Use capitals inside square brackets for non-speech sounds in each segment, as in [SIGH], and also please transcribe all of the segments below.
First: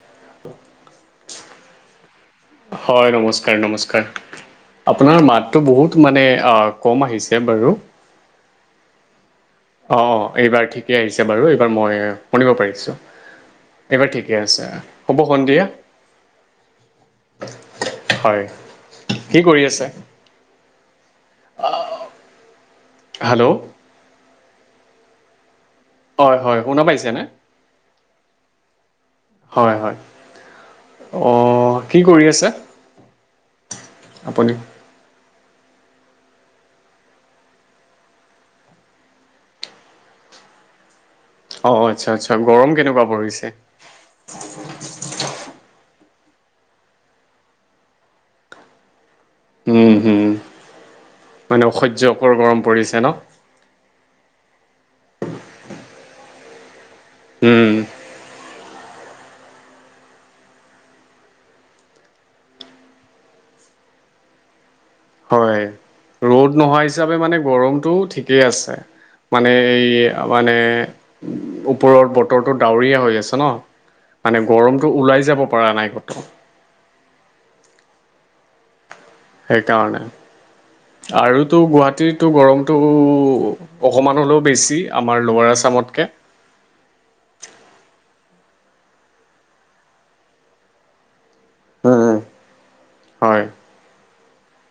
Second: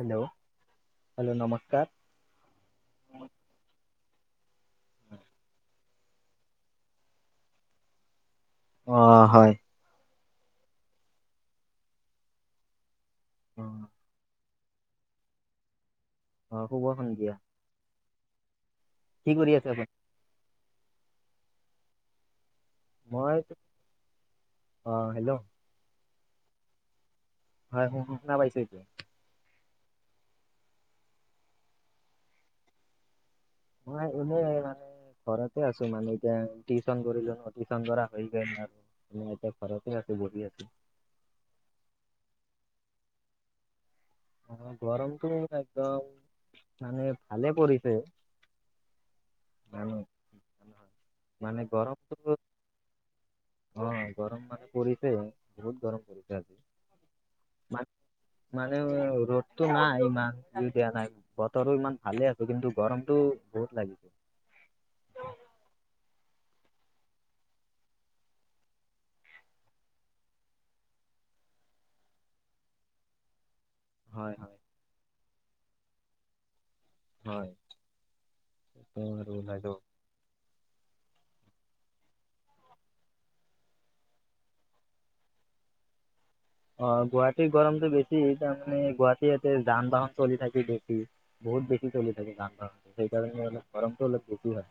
Hello hello নমস্কাৰ। হয় নমস্কাৰ নমস্কাৰ আপোনাৰ মাতটো বহুত মানে আঁহ কম আহিছে বাৰু অ' হয় অ' এইবাৰ ঠিকে আহিছে বাৰু এইবাৰ মই শুনিব পাৰিছো। অ এইবাৰ ঠিকে আছে শুভ সন্ধিয়া অ শুভ সন্ধিয়া হয় কি কৰি আছে আপুনি মই হেল্ল' অ' হেল্ল' হয় হয় শুনা পাইছেনে? হয় শুনা পাইছো হয় হয় অ' কি কৰি আছে? অ' এনে আপুনি মানে ঘৰত আছো মানে এতিয়া টিউচন কৰিলো টিউচন কৰা হৈ গ'ল আৰু মই এতিয়া ঘৰতে আছো বহি আছো। অ', আচ্ছা আচ্ছা গৰম কেনেকুৱা পৰিছে? অ' গৰমটো একদম মানে ভালে পৰিছে মানে উম হম মানে অসহ্যকৰ গৰম পৰিছে ন? অ গৰম মানে পৰিছে বহুত গৰম পৰিছে আজি। উম মান মানে ৰ'দটো নাই ইমান দিয়া নাই বতৰো ইমান ভালে আছে কিন্তু গৰমটো বহুত লাগিছে। হয় ৰ'দ নোহোৱা মানে এই মানে ওপৰৰ বতৰটো ডাৱৰীয়া হৈ আছে ন হয় মানে হয় গৰমটো ওলাই যাব পৰা নাই ক'তো হয় উম আৰু সেইকাৰণে আৰুতো গুৱাহাটীৰ টো গৰমটো অকমান হ'লেও বেছি আমাৰ লোৱাৰ আছামত কে অ গুৱাহাটীৰ গৰমতটো বেছি তাৰমানে গুৱাহাটী ইয়াতে যান বাহন চলি থাকে বেছি বহুত বেছি চলি থাকে যান বাহন হয় সেইকাৰণে অলপ গৰমটো অলপ বেছি হয়।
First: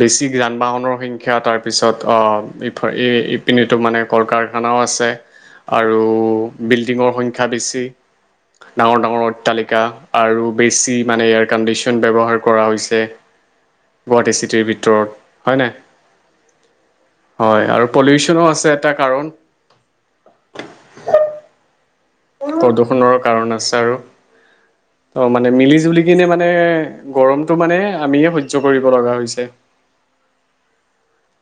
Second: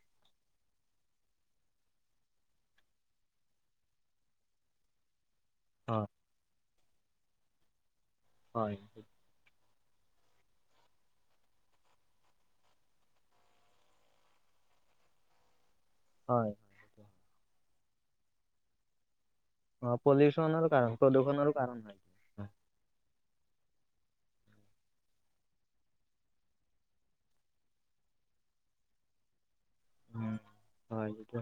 বেছি যান বাহনৰ সংখ্যা তাৰ পিছত অ ইপিনে টো মানে কল কাৰখানা ও আছে অ আৰু বিল্ডিঙৰ সংখ্যা বেছি হয় ডাঙৰ ডাঙৰ অট্টালিকা আৰু বেছি মানে ইয়াৰ কণ্ডিশ্যন ব্যৱহাৰ কৰা হৈছে প্লট এচি ভিতৰত হয় নে হয় হয় আৰু পলিউচনো আছে এটা কাৰণ অ পলিউশনৰ কাৰণ প্ৰদূষণৰো কাৰণ হয় প্ৰদূষণৰ কাৰণ আছে আৰু অ মানে মিলি জুলি কিনে মানে গৰমতটো মানে আমিয়ে সহ্্য কৰিব লগা হৈছে উম হয় সটো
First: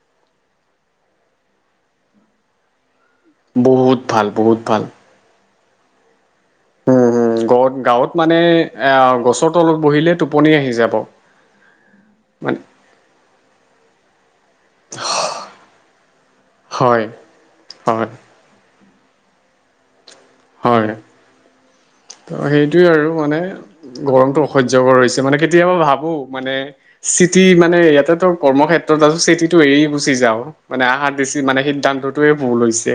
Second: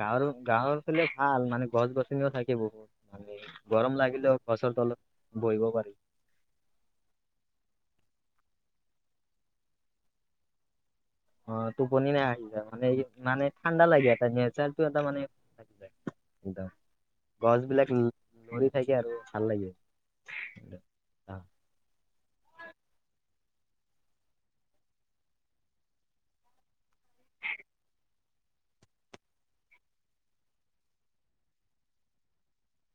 গাঁৱৰ গাঁৱৰ ফালে ভাল মানে গছ গছনিও থাকে বহুত মানে বহুত গৰম ভাল লাগিলেও বহুত ফচৰ ভাল তলত বহিব পাৰি উম হম গ গাঁৱত মানে এ গছৰ তলত বহিলে টোপনি আহি যাব অ টোপনি নাই আহি যায় মানে মানে ঠাণ্ডা লাগে এটা নোৰটো এটা মানে যায় একদম হয় গছ বিলাক হয় লৰি থাকে আৰু ভাল লাগে হয় ত সেইটোোৱে আৰু মানে গৰমতটো অসহ্য়কৰ হৈছে মানে কেতিয়াবা ভাবো মানে চিটি মানে ইয়াতে তো কৰ্ম ক্ষেত্ৰত আছ চিটটো এৰি গুচি যাও মানে আহাৰ বেছি মানে সিদ্ধান্তটোয়ে ভুল হৈছে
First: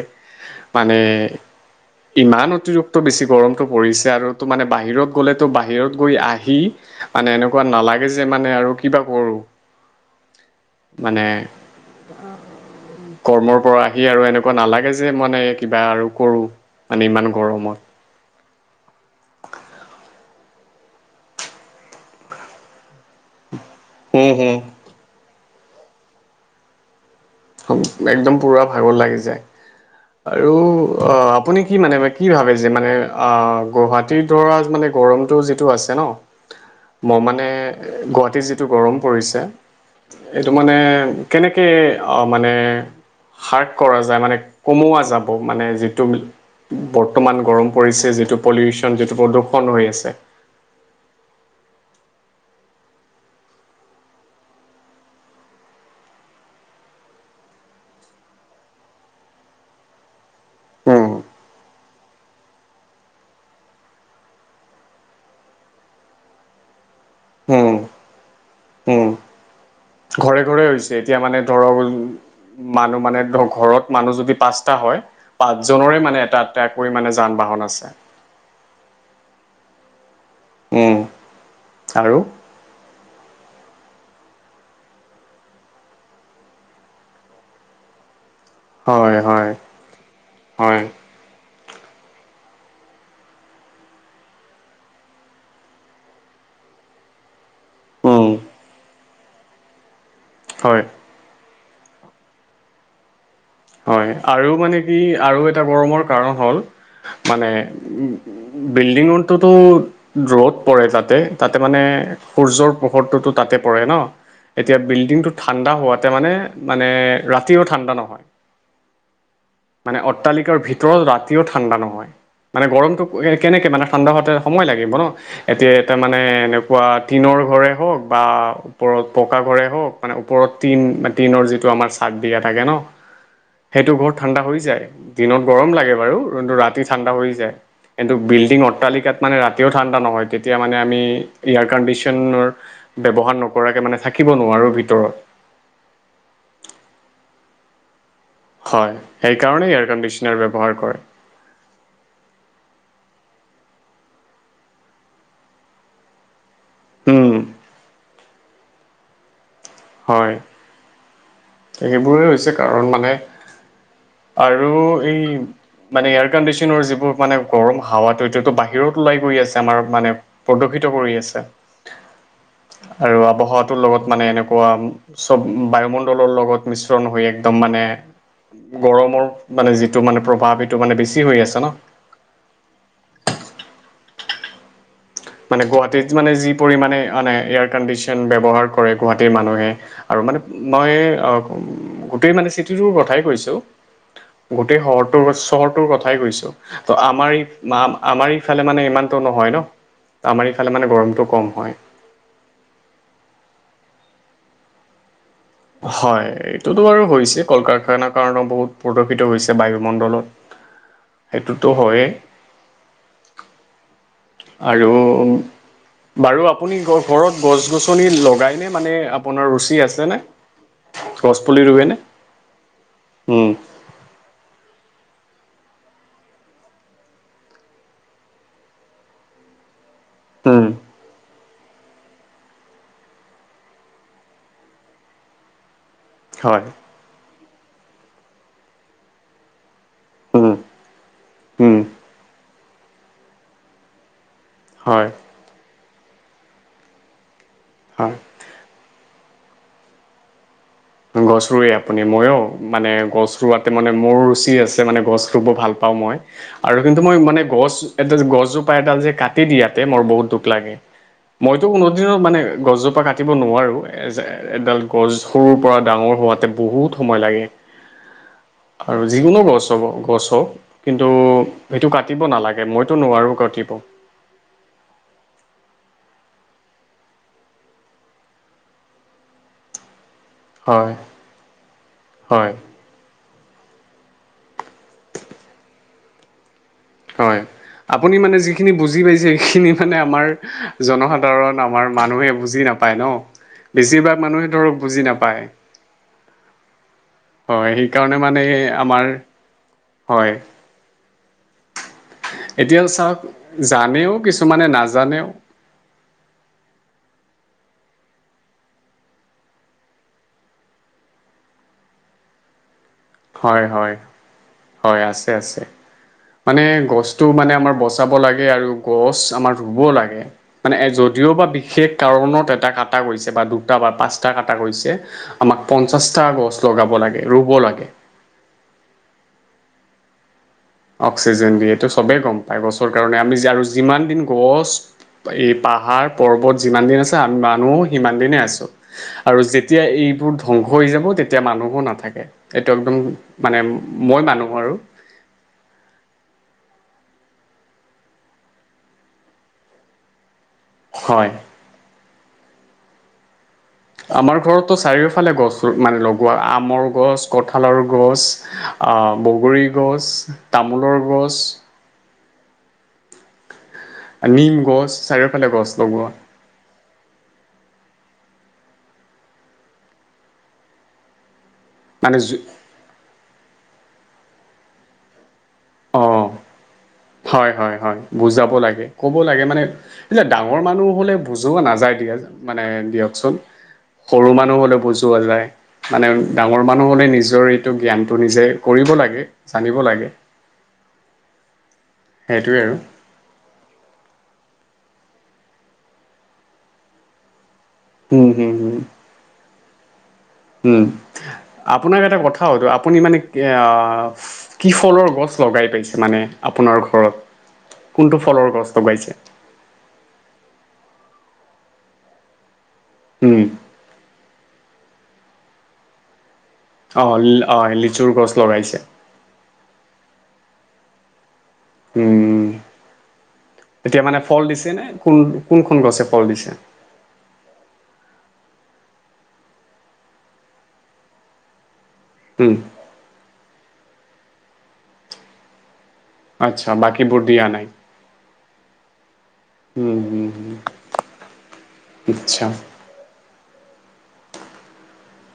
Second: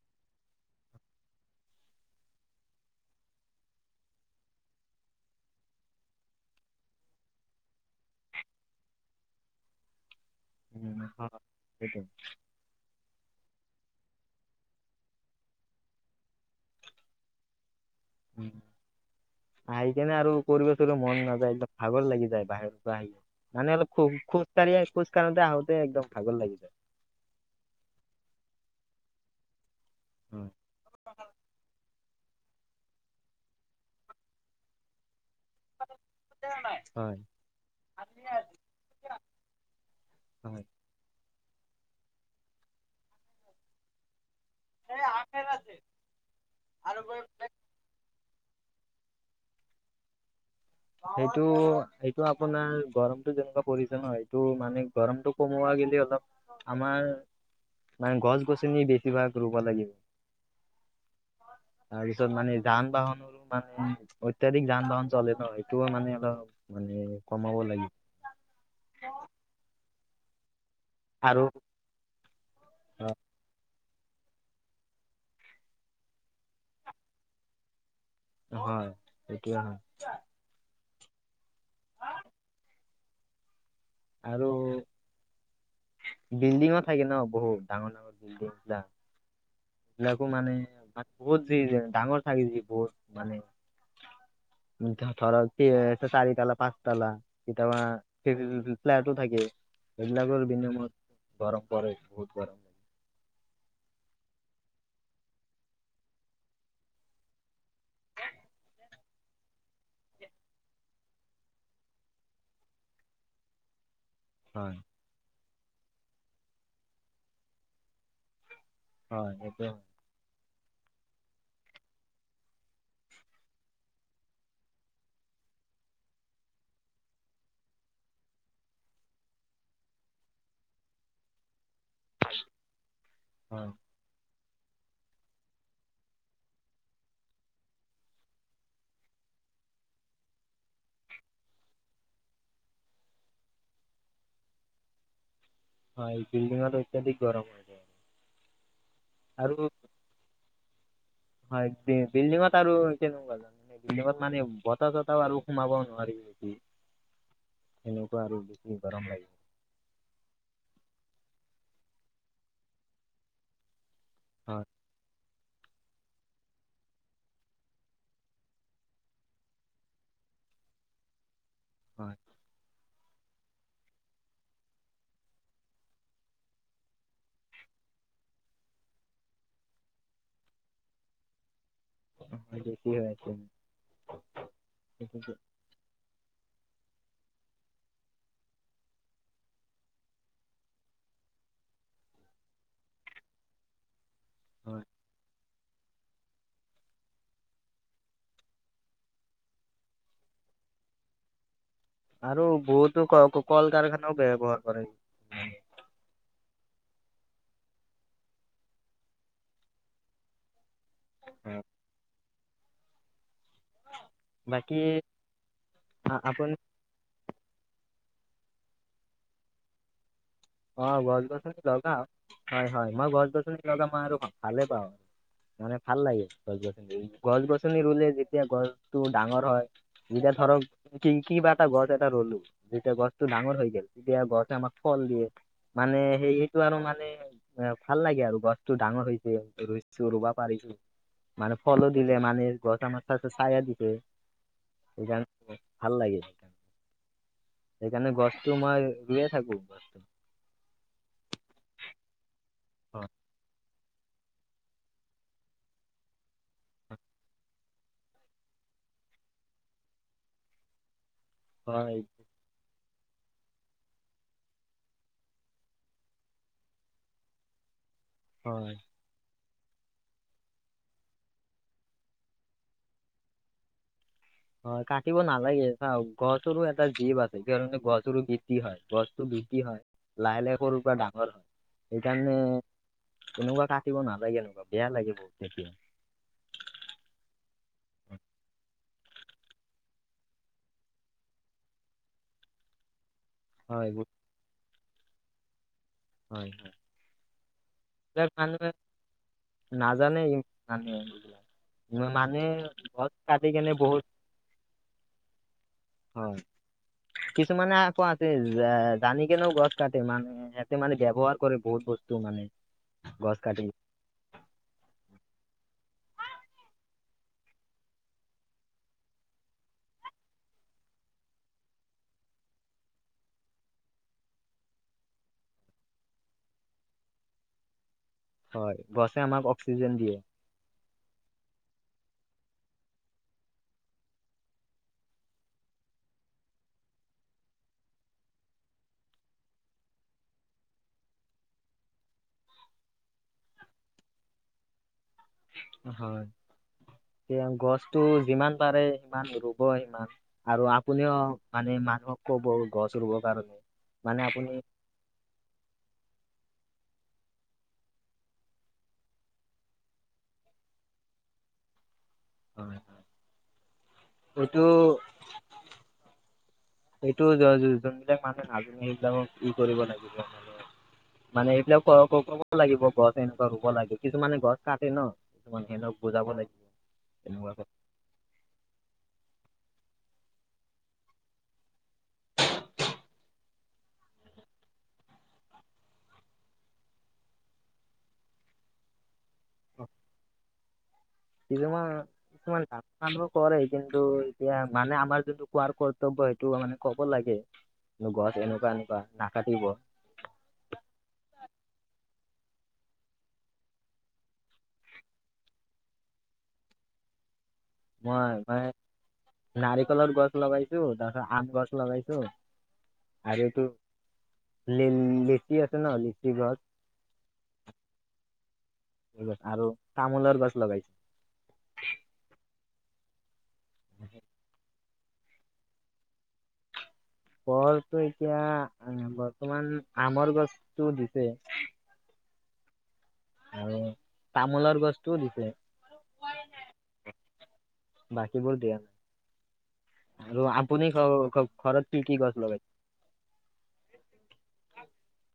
মানে ইমান অতিৰিক্ত বেছি গৰমটো পৰিছে আৰু তো মানে বাহিৰত গ'লেতো বাহিৰত গৈ আহি মানে এনেকুৱা নালাগে যে মানে আৰু কিবা কৰো উ হ সেইটো কৰ্মৰ পৰা আহি আৰু এনেকুৱা নালাগে যে মানে কিবা আৰু কৰো মানে ইমান গৰমত উম আহি কেনে আৰু কৰিব চ মন নাযায় একদম ভাগৰ লাগি যায় বাহিৰৰ পৰা আহি মানে অলপ খোজ হুম খোজ হুম কঢ়িয়ে খোজ কাঢ়োতে আহোতে একদম ভাগৰ লাগি যায় একদম পুৰা ভাগত লাগি যায় হয়। আৰু অ আপুনি কি মানে ব কি ভাবে যে মানে আহ গুৱাহাটীৰ ধৰা মানে গৰমটো যিটো আছে ন ম হয়। মানে গুৱাহাটীত যিটো গৰম পৰিছে এইটো হয়। মানে কেনেকৈ মানে হাৰ্ক কৰা যায় মানে কমোৱা যাব মানে যিটো বৰ্তমান গৰম পৰিছে যিটো পলিউচন যিটো প্ৰদূষণ হৈ আছে সেইটো এইটো আপোনাৰ গৰমতটো যেনেকুৱা পৰিছে ন এইটো মানে গৰমতটো কমোৱা গ অলপ আমাৰ মানে গছ গছনি বেছিভাগ ৰুব লাগিব উম তাৰপিছত মানে যান বাহনৰো মানে অত্যাধিক যান বাহন চলে নয় টো মানে অলপ মানে কমাব লাগে উম ঘৰে ঘৰে হৈছে এতিয়া মানে আৰু ধৰক মানুহ অ, মানে ধৰক ঘৰত মানুহ যদি পাঁচটা হয় পাঁচজনৰে মানে এটা আটাকৈ মানে যান বাহন আছে হয় সেইটোয়ে হয় উম আৰু আৰু বিল্ডিঙো থাকে ন বহুত ডাঙৰ ডাঙৰ বিল্ডিং বিলাক হয় হয় এইবিলাকো মানে হয় বহুত য [UNINTELLIGIBLE] ডাঙৰ থাকে য বহুত মানে থৰ [UNINTELLIGIBLE] চাৰি তালা পাঁচ তালা কেতিয়াবা উম ফ্ [UNINTELLIGIBLE] ফ্লেট' থাকে এইবিলাকৰ হয় বিনিয়ত গৰম বত [UNINTELLIGIBLE] হয় আৰু মানে কি আৰু এটা গৰমৰ কাৰণ হ'ল মানে উ বিল্ডিঙতোতো ৰ'দ পৰে তাতে তাতে মানে সূৰ্যৰ পোহৰটোতো তাতে পৰে ন হয় এতিয়া বিল্ডিংটো ঠাণ্ডা হোৱাতে মানে মানে ৰাতিও ঠাণ্ডা নহয় হয় সেইটোৱে হয় মানে অট্টালিকাৰ ভিতৰত ৰাতিও ঠাণ্ডা নহয় মানে গৰমটো কেনেকে মানে ঠাণ্ডা হতে সময় লাগিব ন এতিয়া এটা মানে এনেকুৱা টিনৰ ঘৰে হওক বা ওপৰত পকা ঘৰে হওক মানে ওপৰত টিন টিনৰ যিটো আমাৰ চাট দিয়া থাকে ন হয় সেইটো ঘৰত ঠাণ্ডা হৈ যায় দিনত গৰম লাগে বাৰু কিন্তু ৰাতি ঠাণ্ডা পৰি [UNINTELLIGIBLE] যায় কিন্তু বিল্ডিং অট্টালিকাত মানে ৰাতিও ঠাণ্ডা নহয় তেতিয়া মানে আমি এয়াৰ কাণ্ডিশ্যনৰ ব্যৱহাৰ নকৰাকে মানে থাকিব নোৱাৰোঁ ভিতৰত হয় বিল্ডিংটো অত্যন্তিক [UNINTELLIGIBLE] গৰম হয় হয় [INAUDIBLE] আৰু এয়াৰ কণ্ডিচনাৰ ব্যৱহাৰ কৰে হয় বি বিল্ডিঙত আৰু কেনেকুৱা বিল্ডিংত মানে বতাহ চতাহও আৰু সোমাবও নোৱাৰি নেকি উম এনেকুৱা আৰু বেছি গৰম লাগিব হয় এইবোৰে হৈছে কাৰণ মানে হয় আৰু এই মানে এয়াৰ কন্দিশনৰ যিবোৰ মানে গৰম হাৱাটো এইটো বাহিৰত ওলাই গৈ আছে আমাৰ মানে উপকৃত কৰি আছে হয় আৰু আৱহটোৰ লগত মানে এনেকুৱা চব বায়ুমণ্ড বায়ুমণ্ডলৰ লগত মিশ্ৰণ হৈ একদম মানে গৰমৰ মানে যিটো মানে প্ৰভাৱ সেইটো মানে বেছি হৈ আছে ন অ দে কি হৈ আছে সেইটোতো- মানে গুৱাহাটীত মানে যি পৰিমাণে আনে এয়াৰ কণ্ডিশ্যন ব্যৱহাৰ কৰে গুৱাহাটীৰ মানুহে আৰু মানে মই গোটেই মানে চিটিটোৰ কথাই কৈছো গোটেই হয় শৰটোৰ চহৰটোৰ কথাই কৈছো ত আমাৰ আমাৰ ইফালে মানে ইমানতটো নহয় ন আমাৰ ইফালে মানে গৰমটো কম হয় আৰু বহুতো ক কল কাৰখানাও ব্যৱহাৰ কৰে হয় এইটোতো আৰু হৈছে কল কাৰখানাৰ কাৰণেও বহুত প্ৰদূষিত হৈছে বায়ুমণ্ডলত হয় সেইটোতো হয়েই বাকী আৰু বাৰু আপুনি ক‌ওক‌ ঘৰত গছ গছনি লগাইনে মানে আপোনাৰ ৰুচি আছেনে অ গছ গছনি পুলি ৰুৱেনে? লগাওঁ হয় হয় মই গছ উম গছনি লগাম আৰু ভালে পাওঁ [UNINTELLIGIBLE] [INAUDIBLE] মানে ভাল লাগে গছ গছনি ৰুলে যেতিয়া গছটো ডাঙৰ হয় যেতিয়া ধৰক উম কিবা এটা গছ এটা ৰ'লো যেতিয়া গছ টো ডাঙৰ হৈ গেল তেতিয়া গছে আমাক ফল দিয়ে মানে সেই এইটো হয় আৰু মানে এ ভাল লাগে আৰু গছতটো ডাঙৰ হৈছে ৰুইছো ৰুবা উম পাৰিছোঁ। মানে উম ফলো দিলে মানে গছ আমাক চায়া দিছে, হয় সেইকাৰণে। ভাল লাগে হয় সেইকাৰণে, গছটো মই ৰুয়ে থাকো। গছ ৰুৱে আপুনি, মইও মানে হয় গছ ৰোৱাত মানে মোৰ ৰুচি আছে মানে গছ ৰুব ভাল পাওঁ মই, আৰু কিন্তু মই মানে গছ এ গছোজো গছজোপা এডাল যে কাটি দিয়াতে মোৰ বহুত দুখ লাগে। মইতো কোনো হয় দিনত মানে গছজোপা কাটিব নোৱাৰো। এ এডাল গছ সৰুৰ পৰা ডাঙৰ হোৱাতে বহুত সময় লাগে, হয়। আৰু যিকোনো গছ। গছ হওঁক কিন্তু সেইটো কাটিব নালাগে মইতো নোৱাৰোঁ কাতিব। হয় কাটিব নালাগে, চাওঁক গছৰো এটা জীপ আছে সেইকাৰণে গছৰো বৃদ্ধি হয়। গছতো বৃদ্ধি হয়। লাহ লাহে সৰুৰ হয় পৰা ডাঙৰ হয় সেইকাৰণে হয় তেনেকোৱা কাটিব নালাগে এনেকুৱা, বেয়া লাগে বহুত তেতিয়া। হয়। আপুনি মানে যিখিনি বুজি পাইছে, সেইখিনি মানে আমাৰ জনসাধাৰণ আমাৰ মানুহে বুজি নাপাই। নাপায় ন, হয় বুজ- বেছিভাগ মানুহে ধৰক বুজি নাপায়। হয়। হয় সেইকাৰণে এইবিলাক মানে মানুহে আমাৰ, নাজানে হয়। এই মানুহে এইবিলাক। ম- মানুহে এতিয়া গছ চাওঁক কাটি কেনে বহুত জানেও কিছুমানে নাজানেও। হয়। কিছুমানে আকৌ আছে জানি কেনেও গছ কাটে মানুহে। মানে ব্যৱহাৰ কৰে বহুত বস্তু মানে। গছ কাটি হয়, হয়। হয়, আছে আছে। মানে গছতটো মানে আমাৰ বচাব লাগে আৰু গছ আমাৰ ৰুব লাগে মানে, য যদিওবা বিশেষ কাৰণত এটা কটা গৈছে, বা দুটা বা পাঁচটা কাটা গেছে, আমাক পঞ্চাচটা চা গছ লগাব লাগে, ৰুব লাগে। হয়, গছে আমাক অক্সিজেন দিয়ে। অক্সিজেন দিয়ে। এইটো চবেই গম পায়, গছৰ কাৰণে আমি আৰু যিমান দিন গছ এই পাহাৰ পৰ্বত যিমান দিন আছে আমি মানুহো সিমান দিনে আছো। আৰু যেতিয়া এই ধংস হৈ যাব তেতিয়া মানুহ নাথাকে। এইটো একদম মানে, মই মানো আৰু। হয়। এ গছতটো যিমান পাৰে সিমান ৰুব সিমান। আৰু আপুনিও হয়। মানে মানুহক কব গছ ৰুবৰ কাৰণে। মানে আমাৰ আপুনি ঘৰতো চাৰিওফালে গছ, মানে লগোৱা আমৰ গছ আমাৰ গছ, কঁঠালৰ গছ, অহ বগৰি গছ, তামোলৰ গছ। হয়, হয়। নিম এইটো গছ, চাৰিওফালে গছ লগোৱা। এইটো য য যোনবিলাক মানুহ নাজানে সেইবিলাক কি কৰিব লাগিব মানে। মানে এইবিলাক মানে কব লাগিব গছ এনেকুৱা ৰুব লাগে। কিছুমানে গছ কাটে ন। কিছুমান সিহঁতক অঁ বুজাব লাগিব। হয়, তেনেকুৱাকে হয়, হয়। বুজাব লাগে। ক'ব লাগে মানে। এতিয়া ডাঙৰ মানুহ হলে, বুজোৱা নাযায় দিয়া মানে দিয়কচোন। সৰু মানুহ হ'লে বুজোৱা যায়। মানে ডাঙৰ মানুহ হ'লে নিজৰ এইটো জ্ঞানটো নিজে কৰিব লাগে। জানিব লাগে। কিছুমান সেইটোৱে কিছুমান আৰু ডাঙৰ মানুহে কৰে কিন্তু এতিয়া মানে আমাৰ যোনটো কোৱাৰ কৰ্তব্য, সেইটো মানে ক'ব লাগে। উম, গছ হম, হম, এনেকুৱা-এনেকুৱা নাকাটিব। উম' আপোনাক এটা কথা সুধো, আপুনি মানে কি অহ, কি ফলৰ গছ লগাই পাইছে, মানে আপোনাৰ ঘৰত। কোনটো মই ফলৰ গছ মানে, লগাইছে নাৰিকলৰ গছ লগাইছো, তাৰপাছত আম গছ লগাইছোঁ। উম আৰু এইটো লে লিচি আছে ন লিচি। গছ আহ আহ লিচুৰ গছ লগাইছে। তামোলাৰ গছ লগাইছো উম তেতিয়া মানে ফল দিছে নে কোন কোনখন গছে ফল দিছে। ফলটো এতিয়া বৰ্তমান আমৰ গছটো দিছে। উম তামোলৰ গছতটোও দিছে। আচ্ছা বাকী বোৰ দিয়া নাই। বাকী বোৰ দিয়া উম নাই। আৰু আপুনি ঘৰত কি কি গছ আচ্ছা লগাইছে। [INAUDIBLE]